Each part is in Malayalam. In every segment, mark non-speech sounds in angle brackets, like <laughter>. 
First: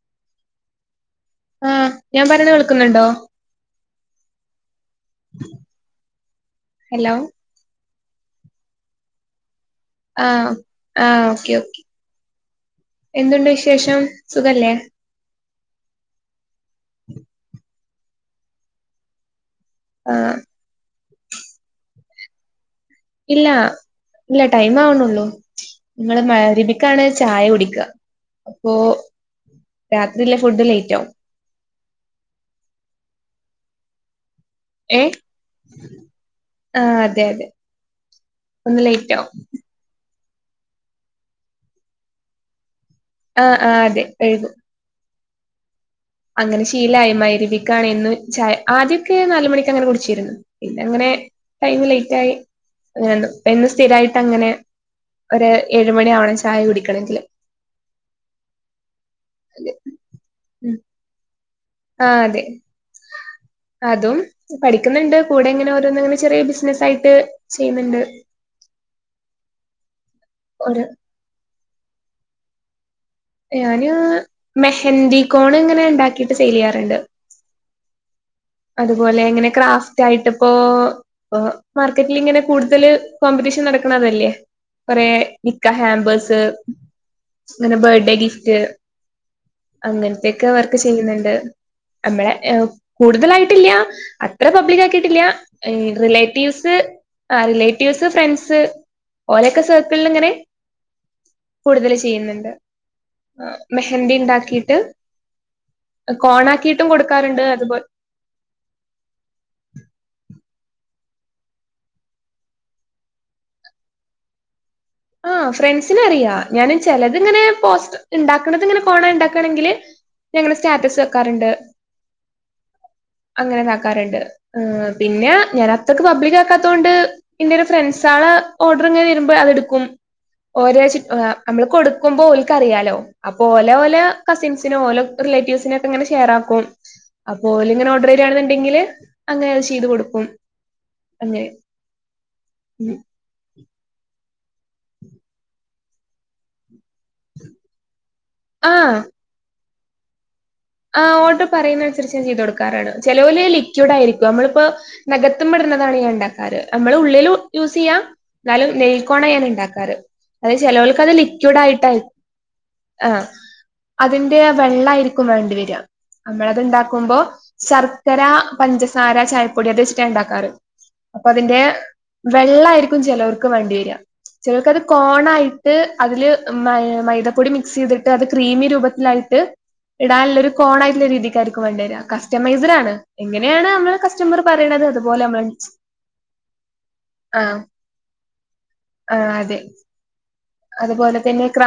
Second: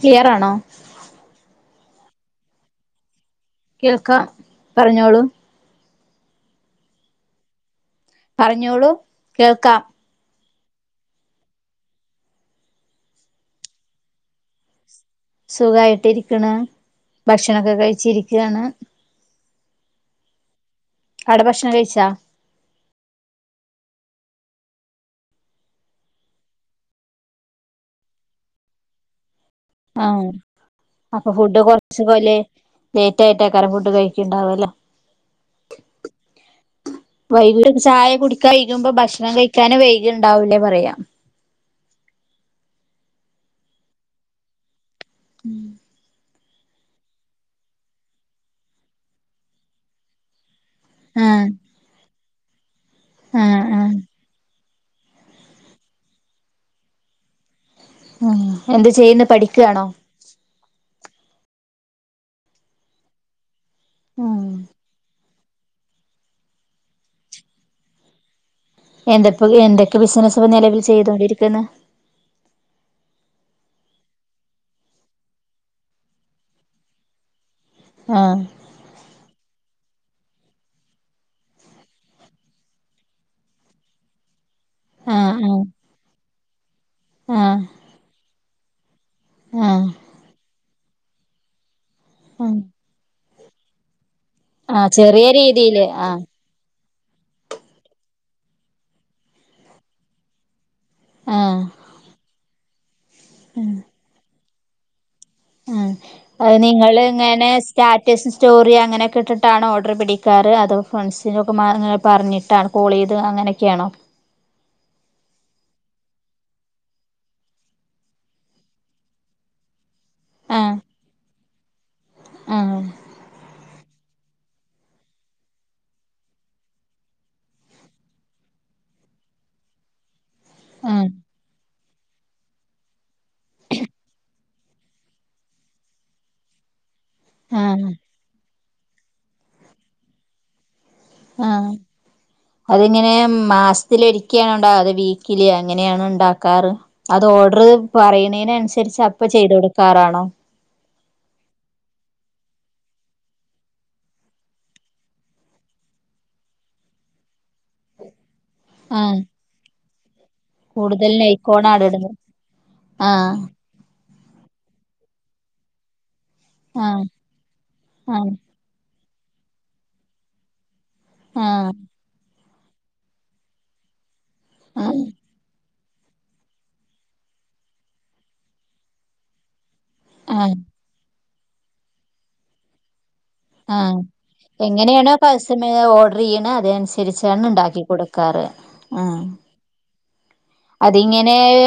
ക്ലിയറാണോ? ആ ഞാൻ പറഞ്ഞ കേൾക്കുന്നുണ്ടോ? കേൾക്കാം പറഞ്ഞോളൂ. ഹലോ പറഞ്ഞോളൂ കേൾക്കാം. ആആ ഓക്കെ ഓക്കെ. എന്തുണ്ട് വിശേഷം സുഖല്ലേ സുഖായിട്ടിരിക്കണ്. ഭക്ഷണൊക്കെ കഴിച്ചി ഇരിക്കയാണ്. ആ അടെ ഭക്ഷണം കഴിച്ചാ ഇല്ല ഇല്ല ടൈം ആവണള്ളൂ. ങ്ങള് മഗ്രിരിബ്ക്കാണ് ചായ കുടിക്ക അപ്പൊ ആഅപ്പൊ ഫുഡ് കൊറച്ച പോലെ ലേറ്റ് ആയിട്ട ആക്കറ ഫുഡ് കഴ ണ്ടാവല്ലോ. ഏഹ് ആഹ് അതെ അതെ വൈകിട്ട ചായ കുടിക്ക ഒന്ന് വെയ്ക്കുമ്പോ ലേറ്റ് ആവും ഭക്ഷണം കഴിക്കാനും വൈക ഇ ഉണ്ടാവൂലേ പറയാ. ആ ആ അതെ എഴുതും ഉം അങ്ങനെ ശീലമായി മരുവിക്കണന്ന് ച ആദ്യൊക്കെ നാലുമണിക്ക് അങ്ങനെ കുടിച്ചിരുന്നു ഇതങ്ങനെ ആഹ് ടൈം ലേറ്റ് ആയി എന്ന് ടൈം ആഹ് ആഹ് സ്ഥിരായിട്ട് അങ്ങനെ ഒരു ഏഴുമണി ആവണം ചായ കുടിക്കണങ്കില് ഉം എന്ത് ചെയ്യുന്ന പഠിക്കുവാണോ ആ അതെ അതും ആഹ് പഠിക്കുന്നുണ്ട് കൂടെങ്ങനെ ഓരോന്നങ്ങനെ ചെറിയ ബിസിനസ് ആയിട്ട് ചെയ്യുന്നുണ്ട് എന്തൊപ്പോ എന്തൊക്കെ ബിസിനസ് ഇപ്പൊ നിലവിൽ ഒരു ചെയ്തോണ്ടിരിക്കുന്നു ഞാന് മെഹന്തി കോൺ ഇങ്ങനെ ഉണ്ടാക്കിട്ട് സെയിൽ ചെയ്യാറുണ്ട് ആഹ് അതുപോലെ എങ്ങനെ ക്രാഫ് റ്റായിട്ടിപ്പോ മാർക്കറ്റിൽ ഇങ്ങനെ കൂടുതൽ കോമ്പറ്റീഷൻ നടക്കണതല്ലേ കുറെേ ആഹ് ആഹ് നിക്ക ഹാമ്പേഴ്സ് ആഹ് അങ്ങനെ ബർത്ത്ഡേ ഗിഫ്റ്റ് ആഹ് അങ്ങനത്തെൊക്കെ വർക്ക് ചെയ്യുന്നുണ്ട് നമ്മളെ ആഹ് കൂടുതലായിട്ടില്ല ഇത്ര പബ്ലിക് ആഹ് ആക്കിയിട്ടില്ല ചെറിയ രീതിയില് ആഹ് റിലേറ്റീവ്സ് ആ റിലേറ്റീവ്സ് ഫ്രണ്ട്സ് ഓരെയൊക്കെ സർക്കിളിൽ ഇങ്ങനെ ആഹ് കൂടുതൽ ചെയ്യുന്നുണ്ട് മെഹന്തി ണ്ടാക്കിയിട്ട് ആഹ് അത് നിങ്ങളിങ്ങനെ സ്റ്റാറ്റസ് സ്റ്റോറി അങ്ങനൊക്കെ ഇട്ടിട്ടാണോ ഡ്രബിഡിക്കാർ ഫ്രണ്ട്സിന്റെ ഒക്കെങ്ങന പറഞ്ഞിട്ടാണ് കോൾ ചെയ്ത് അങ്ങനെയൊക്കെയാണോ ആ ഫ്രണ്ട്സിനറിയാ ഞാന് ചിലത്ങ്ങനെ പോസ്റ്റർ ഉണ്ടാക്കണത് ഇങ്ങനെ പോണ ഉണ്ടാക്കണെങ്കിൽ ഞങ്ങള് ആഹ് സ്റ്റാറ്റസ് വെക്കാറുണ്ട് ആഹ് അങ്ങനെ നാക്കാറുണ്ട് ആ പിന്നെ ഞാനത്രക്ക് പബ്ലിക് ആക്കത്തോണ്ട് ഇൻ്റൊരു ഫ്രെണ്ട്സ് ആളെ ഓർഡർ ഇങ്ങനെ വരുമ്പോഴാണ് ഇട് കും ഓരോ ചി ആഹ് നമ്മള് കൊടുക്കുമ്പോ ഓലക്കറിയാലോ അപ്പൊ ഓലെ ഓല കസിൻസിനോ ഓല റിലേ റ്റീവ്സ് നൊക്കെ ങ്ങനെ ഷെയർ ആക്കും അപ്പൊൽ ആഹ് ഇങ്ങനെ ഓർഡർ ചെയ്യണെന്നുണ്ടെങ്കില് അങ്ങനെ അത് ചെയ്ത് കൊടുക്കും അങ്ങനെ ആ അതിങ്ങനെ മാസത്തിലൊ ക്യാ ഉണ്ടാ അതാ വീക്കില അങ്ങനെയാണ് ഉണ്ടാക്കാറ് അത് ഓർഡറ് പറയുന്നതിന് ആ അനുസരിച്ച് അപ്പ ചെയ്ത് കൊടുക്കാറാണോ ആ ഓടർ പറയുന്നതനുസരിച് ഞാൻ ചെയ്ത കൊടുക്കാറാണ് ചിലവോല ലിക്വിഡ് ആയിരിക്കും നമ്മളിപ്പോ നഖ ത്തുംട ഞാൻ ഉണ്ടാക്കാറ് നമ്മള് ഉള്ളിൽ യൂസ് ചെയ്യാം എന്നാലും നെയിൽ ആഹ് ക്കോണ ഞാൻ ഉണ്ടാക്കാറ് അതെ ചലോൽക്ക് കൂടുതൽ അത് ലിക്വിഡ് നൈക്കോണാണ് ആയിട്ടാവും ഇടുന്നത് ആ ആഹ് അതിന്റെ വെള്ളമായിരിക്കും വേണ്ടിവരിക ആഹ് നമ്മൾത്ണ്ടാക്കുമ്പോ ശർക്കര ആഹ് പഞ്ച ചായപ്പൊടി അത് വെച്ചിട്ട ഉണ്ടാക്കാറ് അപ്പൊ അതിന്റെ ആഹ് വെള്ളായിരിക്കും ചിലർക്ക് വണ്ടി വരിക ചിലർക്ക് അത് ആഹ് കോണായി ട്ട് അതില് മൈദപ്പൊടി മിക്സ് ചെയ്തിട്ട് അത് ക്രീമി രൂപത്തിലായിട്ട് നാല്ലോരു ആഹ് കോണ ആട്ടുള്ള രീതിക്ക ആയിരിക്കും വേണ്ടേരാ കസ്റ്റമൈസഡ് ആണ് എങ്ങനെയാണ് ആ നമ്മള് കസ്റ്റമർ പറയണത് എങ്ങനെയണോ അതുപോലെ നമ്മള് പസമയ ഓർഡർ ചെയ്യണ അത അനുസരിച്ചാണ് ആഹ് ഉണ്ടാക്കിക്കൊട് ക്കാറ് ആ ആഹ് <inaudible> അതുപോലെ അതിങ്ങനെ തന്നെ ക്ര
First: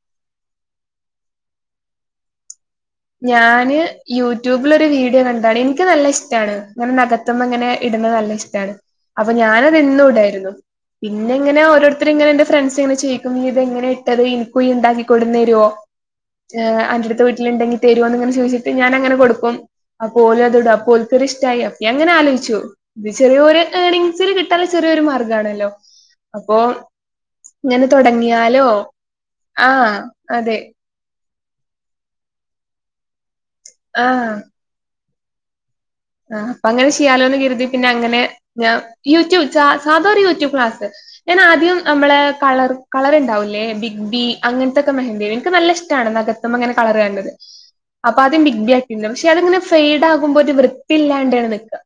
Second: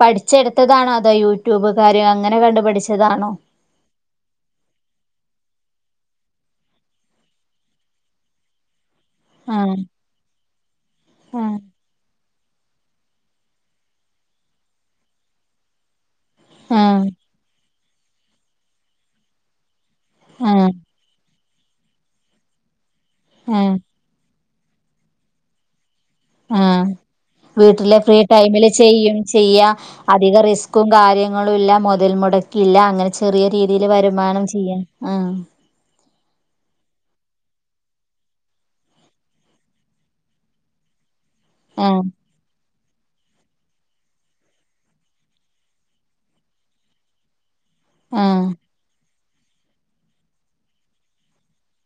പഠിച്ചെടുത്തതാ അതോ യൂട്യൂബ് കാര്യ അങ്ങനെ കണ്ട് പഠി ഞാന് യൂട്യൂബിലൊ രു ഒരു വീഡിയോ കണ്ടതാണ് എനിക്ക് നല്ല ഇഷ് ഇഷ്ടാണ് അങ്ങനെ നഗത്ത്മ്മേ ഇങ്ങനെ ഇടുന്നത് നല്ല ഇഷ്ടമാണ് അപ്പൊ ഞാനത് ആഹ് എന്നും ഇടായിരുന്നു പിന്നെ ആഹ് എങ്ങനെ ഓരോരുത്തർ ഇങ്ങനെ എ ഫ്രണ്ട്സ് എങ്ങനെ ച്യക്കും നീ ഇത എങ്ങനെ ഇട്ടത് ഇന്ക്കും ഉണ്ടാക്കി കൊടുന്ന് തരൂ ഏ അന്റെ ആഹ് അടുത്ത് വീട്ടിലുണ്ടെങ്കി തരു എന്ന്ങ്ങനെ ചോദിച്ചിട്ട് ഞാനങ്ങനെ കൊടുക്കും അപ്പോലും അതോടും ആഹ് അപ്പോൽക്കത് ഇഷ്ടമായി അ അങ്ങനെ ആലോചിച്ചു ഇത് ചെറിയ ഒരു ഏണിംഗസി കി ലയചെറിയൊരു മാർഗ്ഗമാണല്ലോ അപ്പൊ ആഹ് വീട്ടിലെ ഫ്രീ ടൈമില് ചെയ്യും ചെയ്യാ ആഹ് അധികം അതെ റിസ്കും കാര്യം ങ്ങളല്ല മുതൽ മുടക്ക ഇല്ല അങ്ങനെ ചെറിയ രീതിൽ വരുമാനം ചെയ്യാം ആ ആ അപ്പൊ അങ്ങനെ ചെയ്യാലോന്ന് കരുതി പിന്നെ അങ്ങനെ ഞാ യൂട്യൂബ് സാധാരണ യൂട്യൂബ് ക്ലാസ് - - - ഞൻ ആദ്യം ആഹ് നമ്മളെ കളർ കളർ ഉണ്ടാവൂല്ലേ ബിഗ് ബി അങ്ങനത്തെൊക്കെ മെഹന്ദീ എനിക്ക് നല്ല ഇഷ്ടമാണ് നഗത്തുമ്പ അങ്ങനെ കളർ കാണ്ണത് അപ്പൊ ആദ്യം ആഹ് ബിഗ് ബാറ്റിണ്ട് പക്ഷെ അത്ങ്ങനെ ഫെയ്ഡ് ആകുമ്പോ ഒരു വൃത്തിയില്ലാതാണ് നക്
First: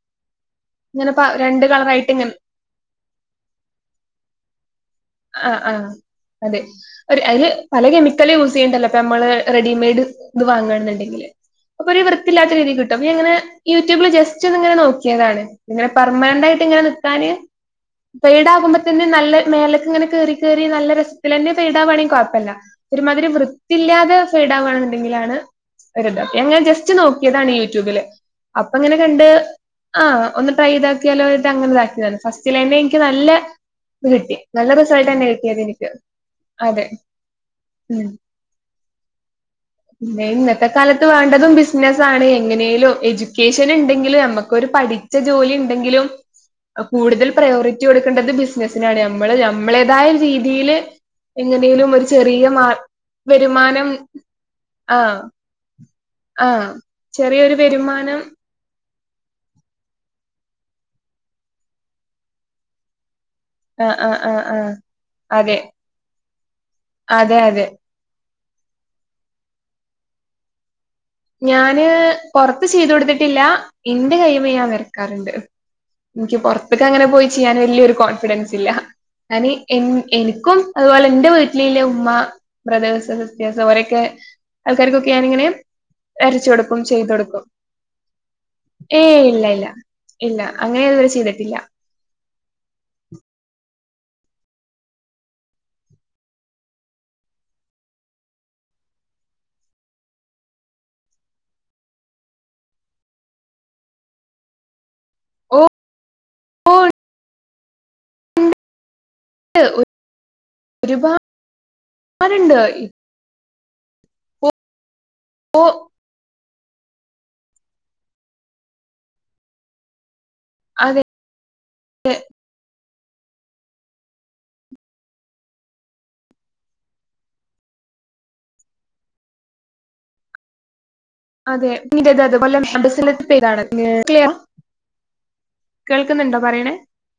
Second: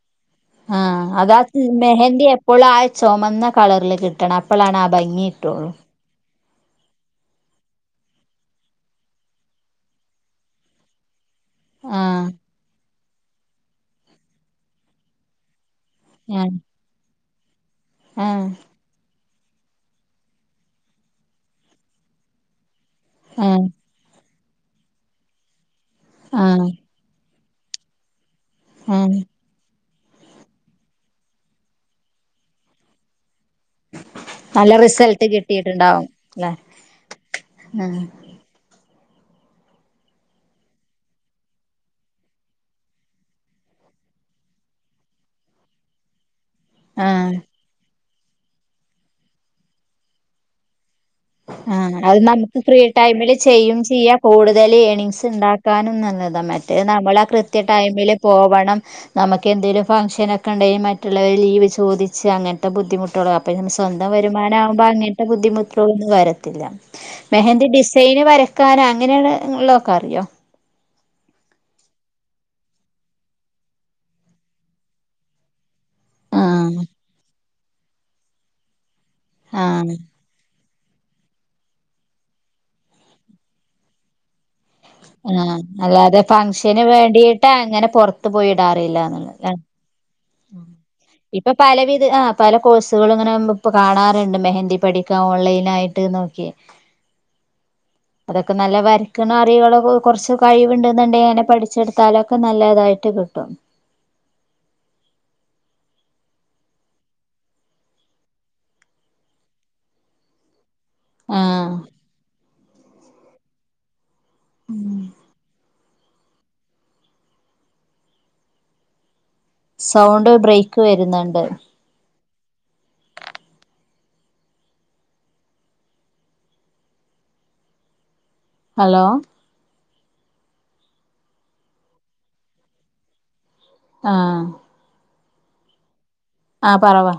ആ അതാ മെഹന്തി ഇങ്ങനെ എപ്പോഴ ആ ചുമന്ന കളറില് കിട്ടണം അപ്പോഴാണ് ആ ഭംഗി ആഹ കിട്ടുള്ളൂ ആഹ അതെ ഒരു അതില് പല കെമിക്കല് യൂസ് ചെയ്യണ്ടല്ലോ ഇപ്പൊ നമ്മള് റെഡിമെയ്ഡ് ഇത് വാങ്ങണെന്നുണ്ടെങ്കില് അപ്പൊ ഒരു ആഹ് വൃത്തില്ലാത്ത രീതിൽ കിട്ടും അ ഇങ്ങനെ യൂട്യൂബില് ജസ്റ്റ് ഇത് ഇങ്ങനെ നോക്കിയതാണ് ഇങ്ങനെ പെർമനന്റ് ആഹ് ആയിട്ട് ഇങ്ങനെ നിൽക്കാാന് പെയഡ ആഹ് ആകുമ്പോ തന്നെ നല്ല മേലക്ക ഇങ്ങനെ കറി കേയറി നല്ല രസത്തിലന്റെറെ പെടാൻവാണെങ്കിൽ കെഴപ്പല്ല ഒരുമാതിരി ആഹ് വൃത്തില്ലാതെ ഫഡണുണ്ടെങ്കിലാണ് ഒരുത ഞാൻ ആഹ് ജസ്റ്റ് നോക്കിയതാണ് യൂട്യൂബില് അപ്പ ഇങ്ങനെ ആഹ് കണ്ട് - ആഹ് ഒന്ന് ട്രൈ ഇതാക്കിയാലോട്ട് അങ്ങനെതാക്കിയതാണ് ഫസ്റ്റില എനിക്ക് നല്ല കിട്ടി നല്ല റിസൾട്ട് തന്നെ കിട്ടിയത് എനിക്ക് അതെ ആഹ ഉം പിന്നെ ഇന്നത്തെ കാലത്ത് വേണ്ടതും ബിസിനസ്സ ആണ് എങ്ങനേലും എജു എജുകേഷൻ ഉണ്ടെങ്കിലും നമുക്കരു പഠിച്ച ജോലി ണ്ടെങ്കിലും കൂടുതൽ ആഹ് പ്രയോറിറ്റി കൊടുക്ക ക്കണ്ടത് ബിസിനസിനാണ് നമ്മള് നമ്മളേതായ രീതിൽ ആ അത് നമുക്ക് ഫ്രീ ടൈമില് ചെയ്യും വരുമാനം ചെയ്യാ കൂടുതൽ ആഹ് ഏണിങ്സ് ഉണ്ടാക്കാനും ഒപ താ ആഹ് മറ്റേ നമ്മൾ ആ ചെറിയൊരു കൃത്യ ടൈമിൽ വരുമാനം പോവണം - ണം നമുക്കെന്തലുംക്കെ ഫഗ് ഷനെക്കെണ്ടെങ്കിൽ മറ്റുള്ളവരിന്ന ലിവ് ചോയ്ച്ച് അങ്ങനത്തെ ബുധി അപ്പ ആഹ് സ്വന്തം ആഹ് ആഹ് ആഹ് വരുമാനമാക്പോ അങ്ങനത്തെ അതെ ബുദ്ധിമു ഒും വരത്തില്ല അതെ അതെ മെഹന്തി ഡിസൈന് വരക്കാനോ അങ്ങനെയാണ് ഉള്ളതൊക്കെ അറിയോ? ഞാന് പൊറത്ത് ചെയ്തു കൊടുത്തിട്ടില്ല എന്റെ കൈമേ ഞാൻ വരക്കാറുണ്ട്. എനിക്ക് പുറത്തേക്ക ആഹ് അങ്ങനെ പോയി ചെയ്യാൻ വലിയൊരു കോൺഫിഡൻസ് ഇല്ല ഞാൻ ആഹ് എനിക്കും അതുപോലെ എൻന്റെ വീട്ടിലെ ഉമ്മ ബ്രദേേഴ്സ് സിസ്റ്റേഴ്സ് അവരൊക്കെ ആൾക്കാർക്കൊക്കെ ആഹ ഞാനിങ്ങനെ അല്ല അതെ വരച്ചു കൊടുക്കും ഫംഗഷന് ചെയ്തു കൊടുക്കും വേണ്ടീട്ട് അങ്ങനെ പുറത്ത ഏയ് പോയിടാറില്ലന്നലേ ഇല്ല ഇല്ല ഇല്ല അങ്ങനെ ഇതുവരെ ഇപ്പൊ ചെയ്തിട്ടില്ല പലവിധ ആ പല കോഴ്സുകൾ ഇങ്ങനെ ഇപ്പൊ കാണാറുണ്ട് മെഹന്തി പഠിക്കാൻ ഓൺലൈൻ ആയിട്ട് നോക്കി നേകെ അതൊക്കെ നല്ല വരയ്ക്കണ അറിവൾ കുറച്ച് കഴിവുണ്ട എന്നുണ്ടെിൽങ്ങനെ പഠിച്ചെടുത്താലൊക്കെ നല്ലതായിട്ട് <unintelligible> ആ <unintelligible> <unintelligible> ഒരുപാട് ആഹ് ഉണ്ട് ഉം ഓ സൗണ്ട് ബ്രേക്ക് അതെ വരുന്നുണ്ട്. ഹലോ അതെ പിന്നത അതുപോലെസനത്ത് പേ <unintelligible> താണ്ത് ആഹ കേൾക്കുന്നുണ്ടോ പറയണേ ആഹ പറവാ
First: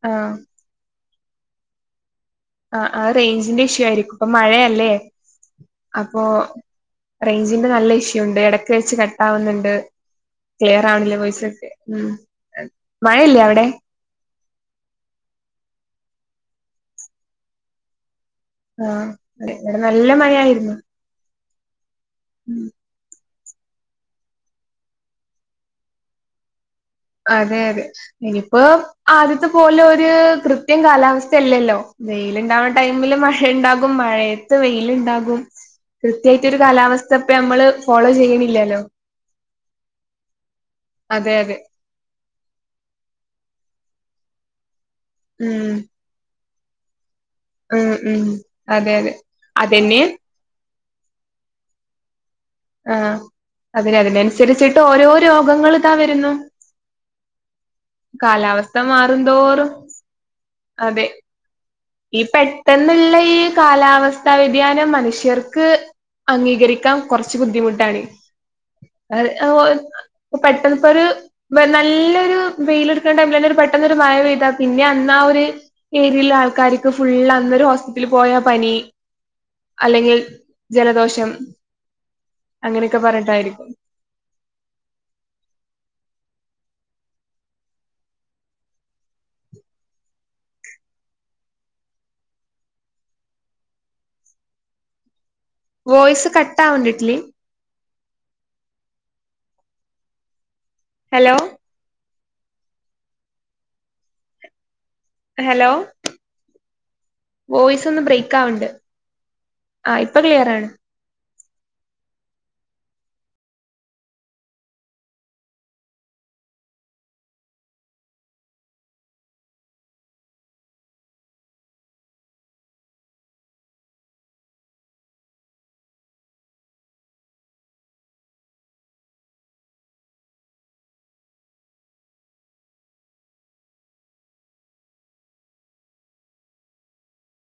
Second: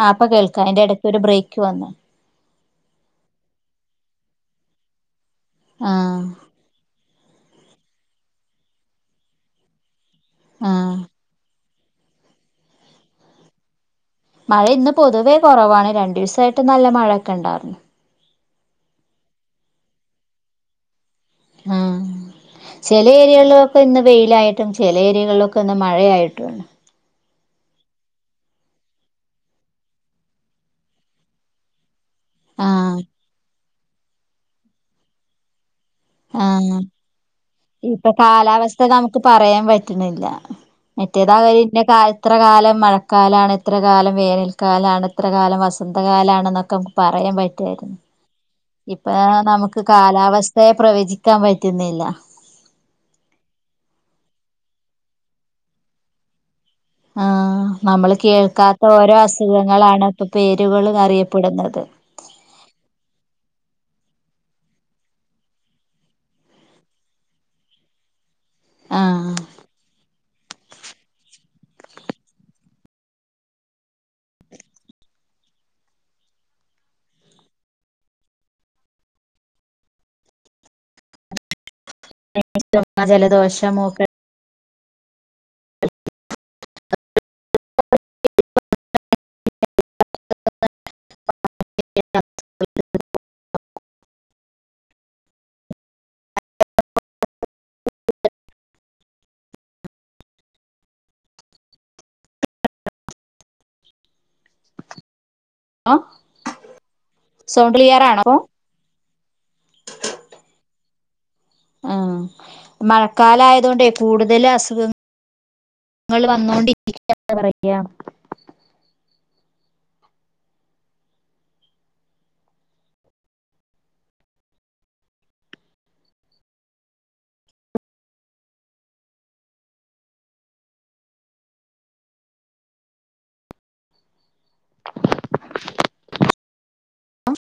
ആ അപ്പൊ ആഹ് കേൾക്കാ എന്റെ ഇടക്ക് ഒരു ബ്രേക്ക് വന്ന് ആ ആ റേഞ്ചിന്റെ ഇഷ്യൂ ആയിരിക്കും അപ്പൊ മഴയല്ലേ ആഹ് അപ്പൊ - റേഞ്ചിന്റെ നല്ല ഇഷ്യൂ ഉണ്ട് ഇടക്ക് വെച്ച് കട്ട ആാവുന്നുണ്ട് ക്ലിയർ ആഹ് ആവണില്ലേ വോയിസ ക്കെ ഉം മഴയില്ലേ അവിടെ? മഴ ഇന്ന് പൊതുവേ കൊറവാണ്. രണ്ടീസായിട്ട് നല്ല മഴൊക്കെണ്ടായിരുന്നു. ആഹ്. അതെ ഇവിടെ നല്ല മഴയായിരുന്നു. ആഹ്. ഉം ചെലേ ല ഏരികളിന്ന് വെയിലായിട്ടും ചില ഏരിയകളിലൊക്കിന്ന് മഴയായിട്ടും അതെയതെ, ഇനിപ്പോ ആദ്യത്തെ പോലൊര് കൃത്യം കാലാവസ്ഥയല്ലല്ലോ? വെയിലുണ്ടാവ്ണ ആഹ് ടൈമില് മഴ ഇണ്ടാകും മഴയത്ത് വെയിലിണ്ടാകും. ആഹ്. ഇപ്പൊ ഫോളോ ചെയ്യണില്ലല്ലോ കാലാവസ്ഥ നമുക്ക് പറയാൻ പറ്റ്ന്നില്ല അതെ അതെ മറ്റേതാവര് ഇന്റെ കാല് ഇത്ര കാലം മഴക്കാലാണ്, ഇത്ര കാലം വേനൽക്കാലാണ്, ഇത്ര കാലം ഉം വസന്തകാലാണെന്നൊക്കെ പറയാൻ ഉം പറ്റുവായിരുന്നു. ഉം അതെ അതെ ഇപ്പാ നമുക്ക് അതന്നെ കാലാവസ്ഥയെ പ്രവചിക്കാൻ പറ്റ്ന്നില്ല. ആ അതിന്, അതിനനുസരിച്ചിട്ട് ഓരോ രോഗങ്ങളിതാ വരുന്നു. ആ നമ്മള് കേൾക്കാത്ത കാലാവസ്ഥ ഓരോ മാറുന്തോറും അസുഖങ്ങളാണ് ഇപ്പൊ പേരുകളില് അതെ അറിയപ്പെടുന്നത്. ഈ പെട്ടെന്ന്ള്ള ഈ കാലാവസ്ഥ വ്യതിയാനം മനുഷ്യർക്ക് അംഗീകരിക്കാൻ കുറച്ച് ബുദ്ധിമുട്ടാണ് അ ആഹ് ഓല് പെട്ടെന്നിപ്പോരു വെ നല്ലൊരു വെയിലെടുക്കണ ടൈമിലെന്നെ രു പെട്ടെന്നൊരു മഴ പെയ്താ പിന്നെയന്നാ ഒരു ഏരിയുള്ളൊരാൾക്കാര് ക്ക് ഫുള്ള് അന്നൊരു ഹോസ്പിറ്റലിൽ പോയാ പനി, അല്ലെങ്കിൽ ജലദോഷം അങ്ങനെയൊക്കെ പറഞ്ഞിട്ടായിരിക്കും. ജലദോഷം മൂക്കടപ്പ് <unintelligible> വോയിസ് കട്ടാവണ്ടിട്ടിലി ഹലോ. ഹലോ സൗണ്ട് വോയിസൊന്ന് ക്ലിയർ ആണോ ബ്രേക്ക്‌ ആവുണ്ട്. ആ ഇപ്പ ക്ലിയർ ആണ്. ആ മഴക്കാലയതോണ്ടേ കൂടുതൽ അസുഖങ്ങ ങ്ങള് വന്നോണ്ടി <unintelligible> ക്ക പറയാ. <unintelligible> ആ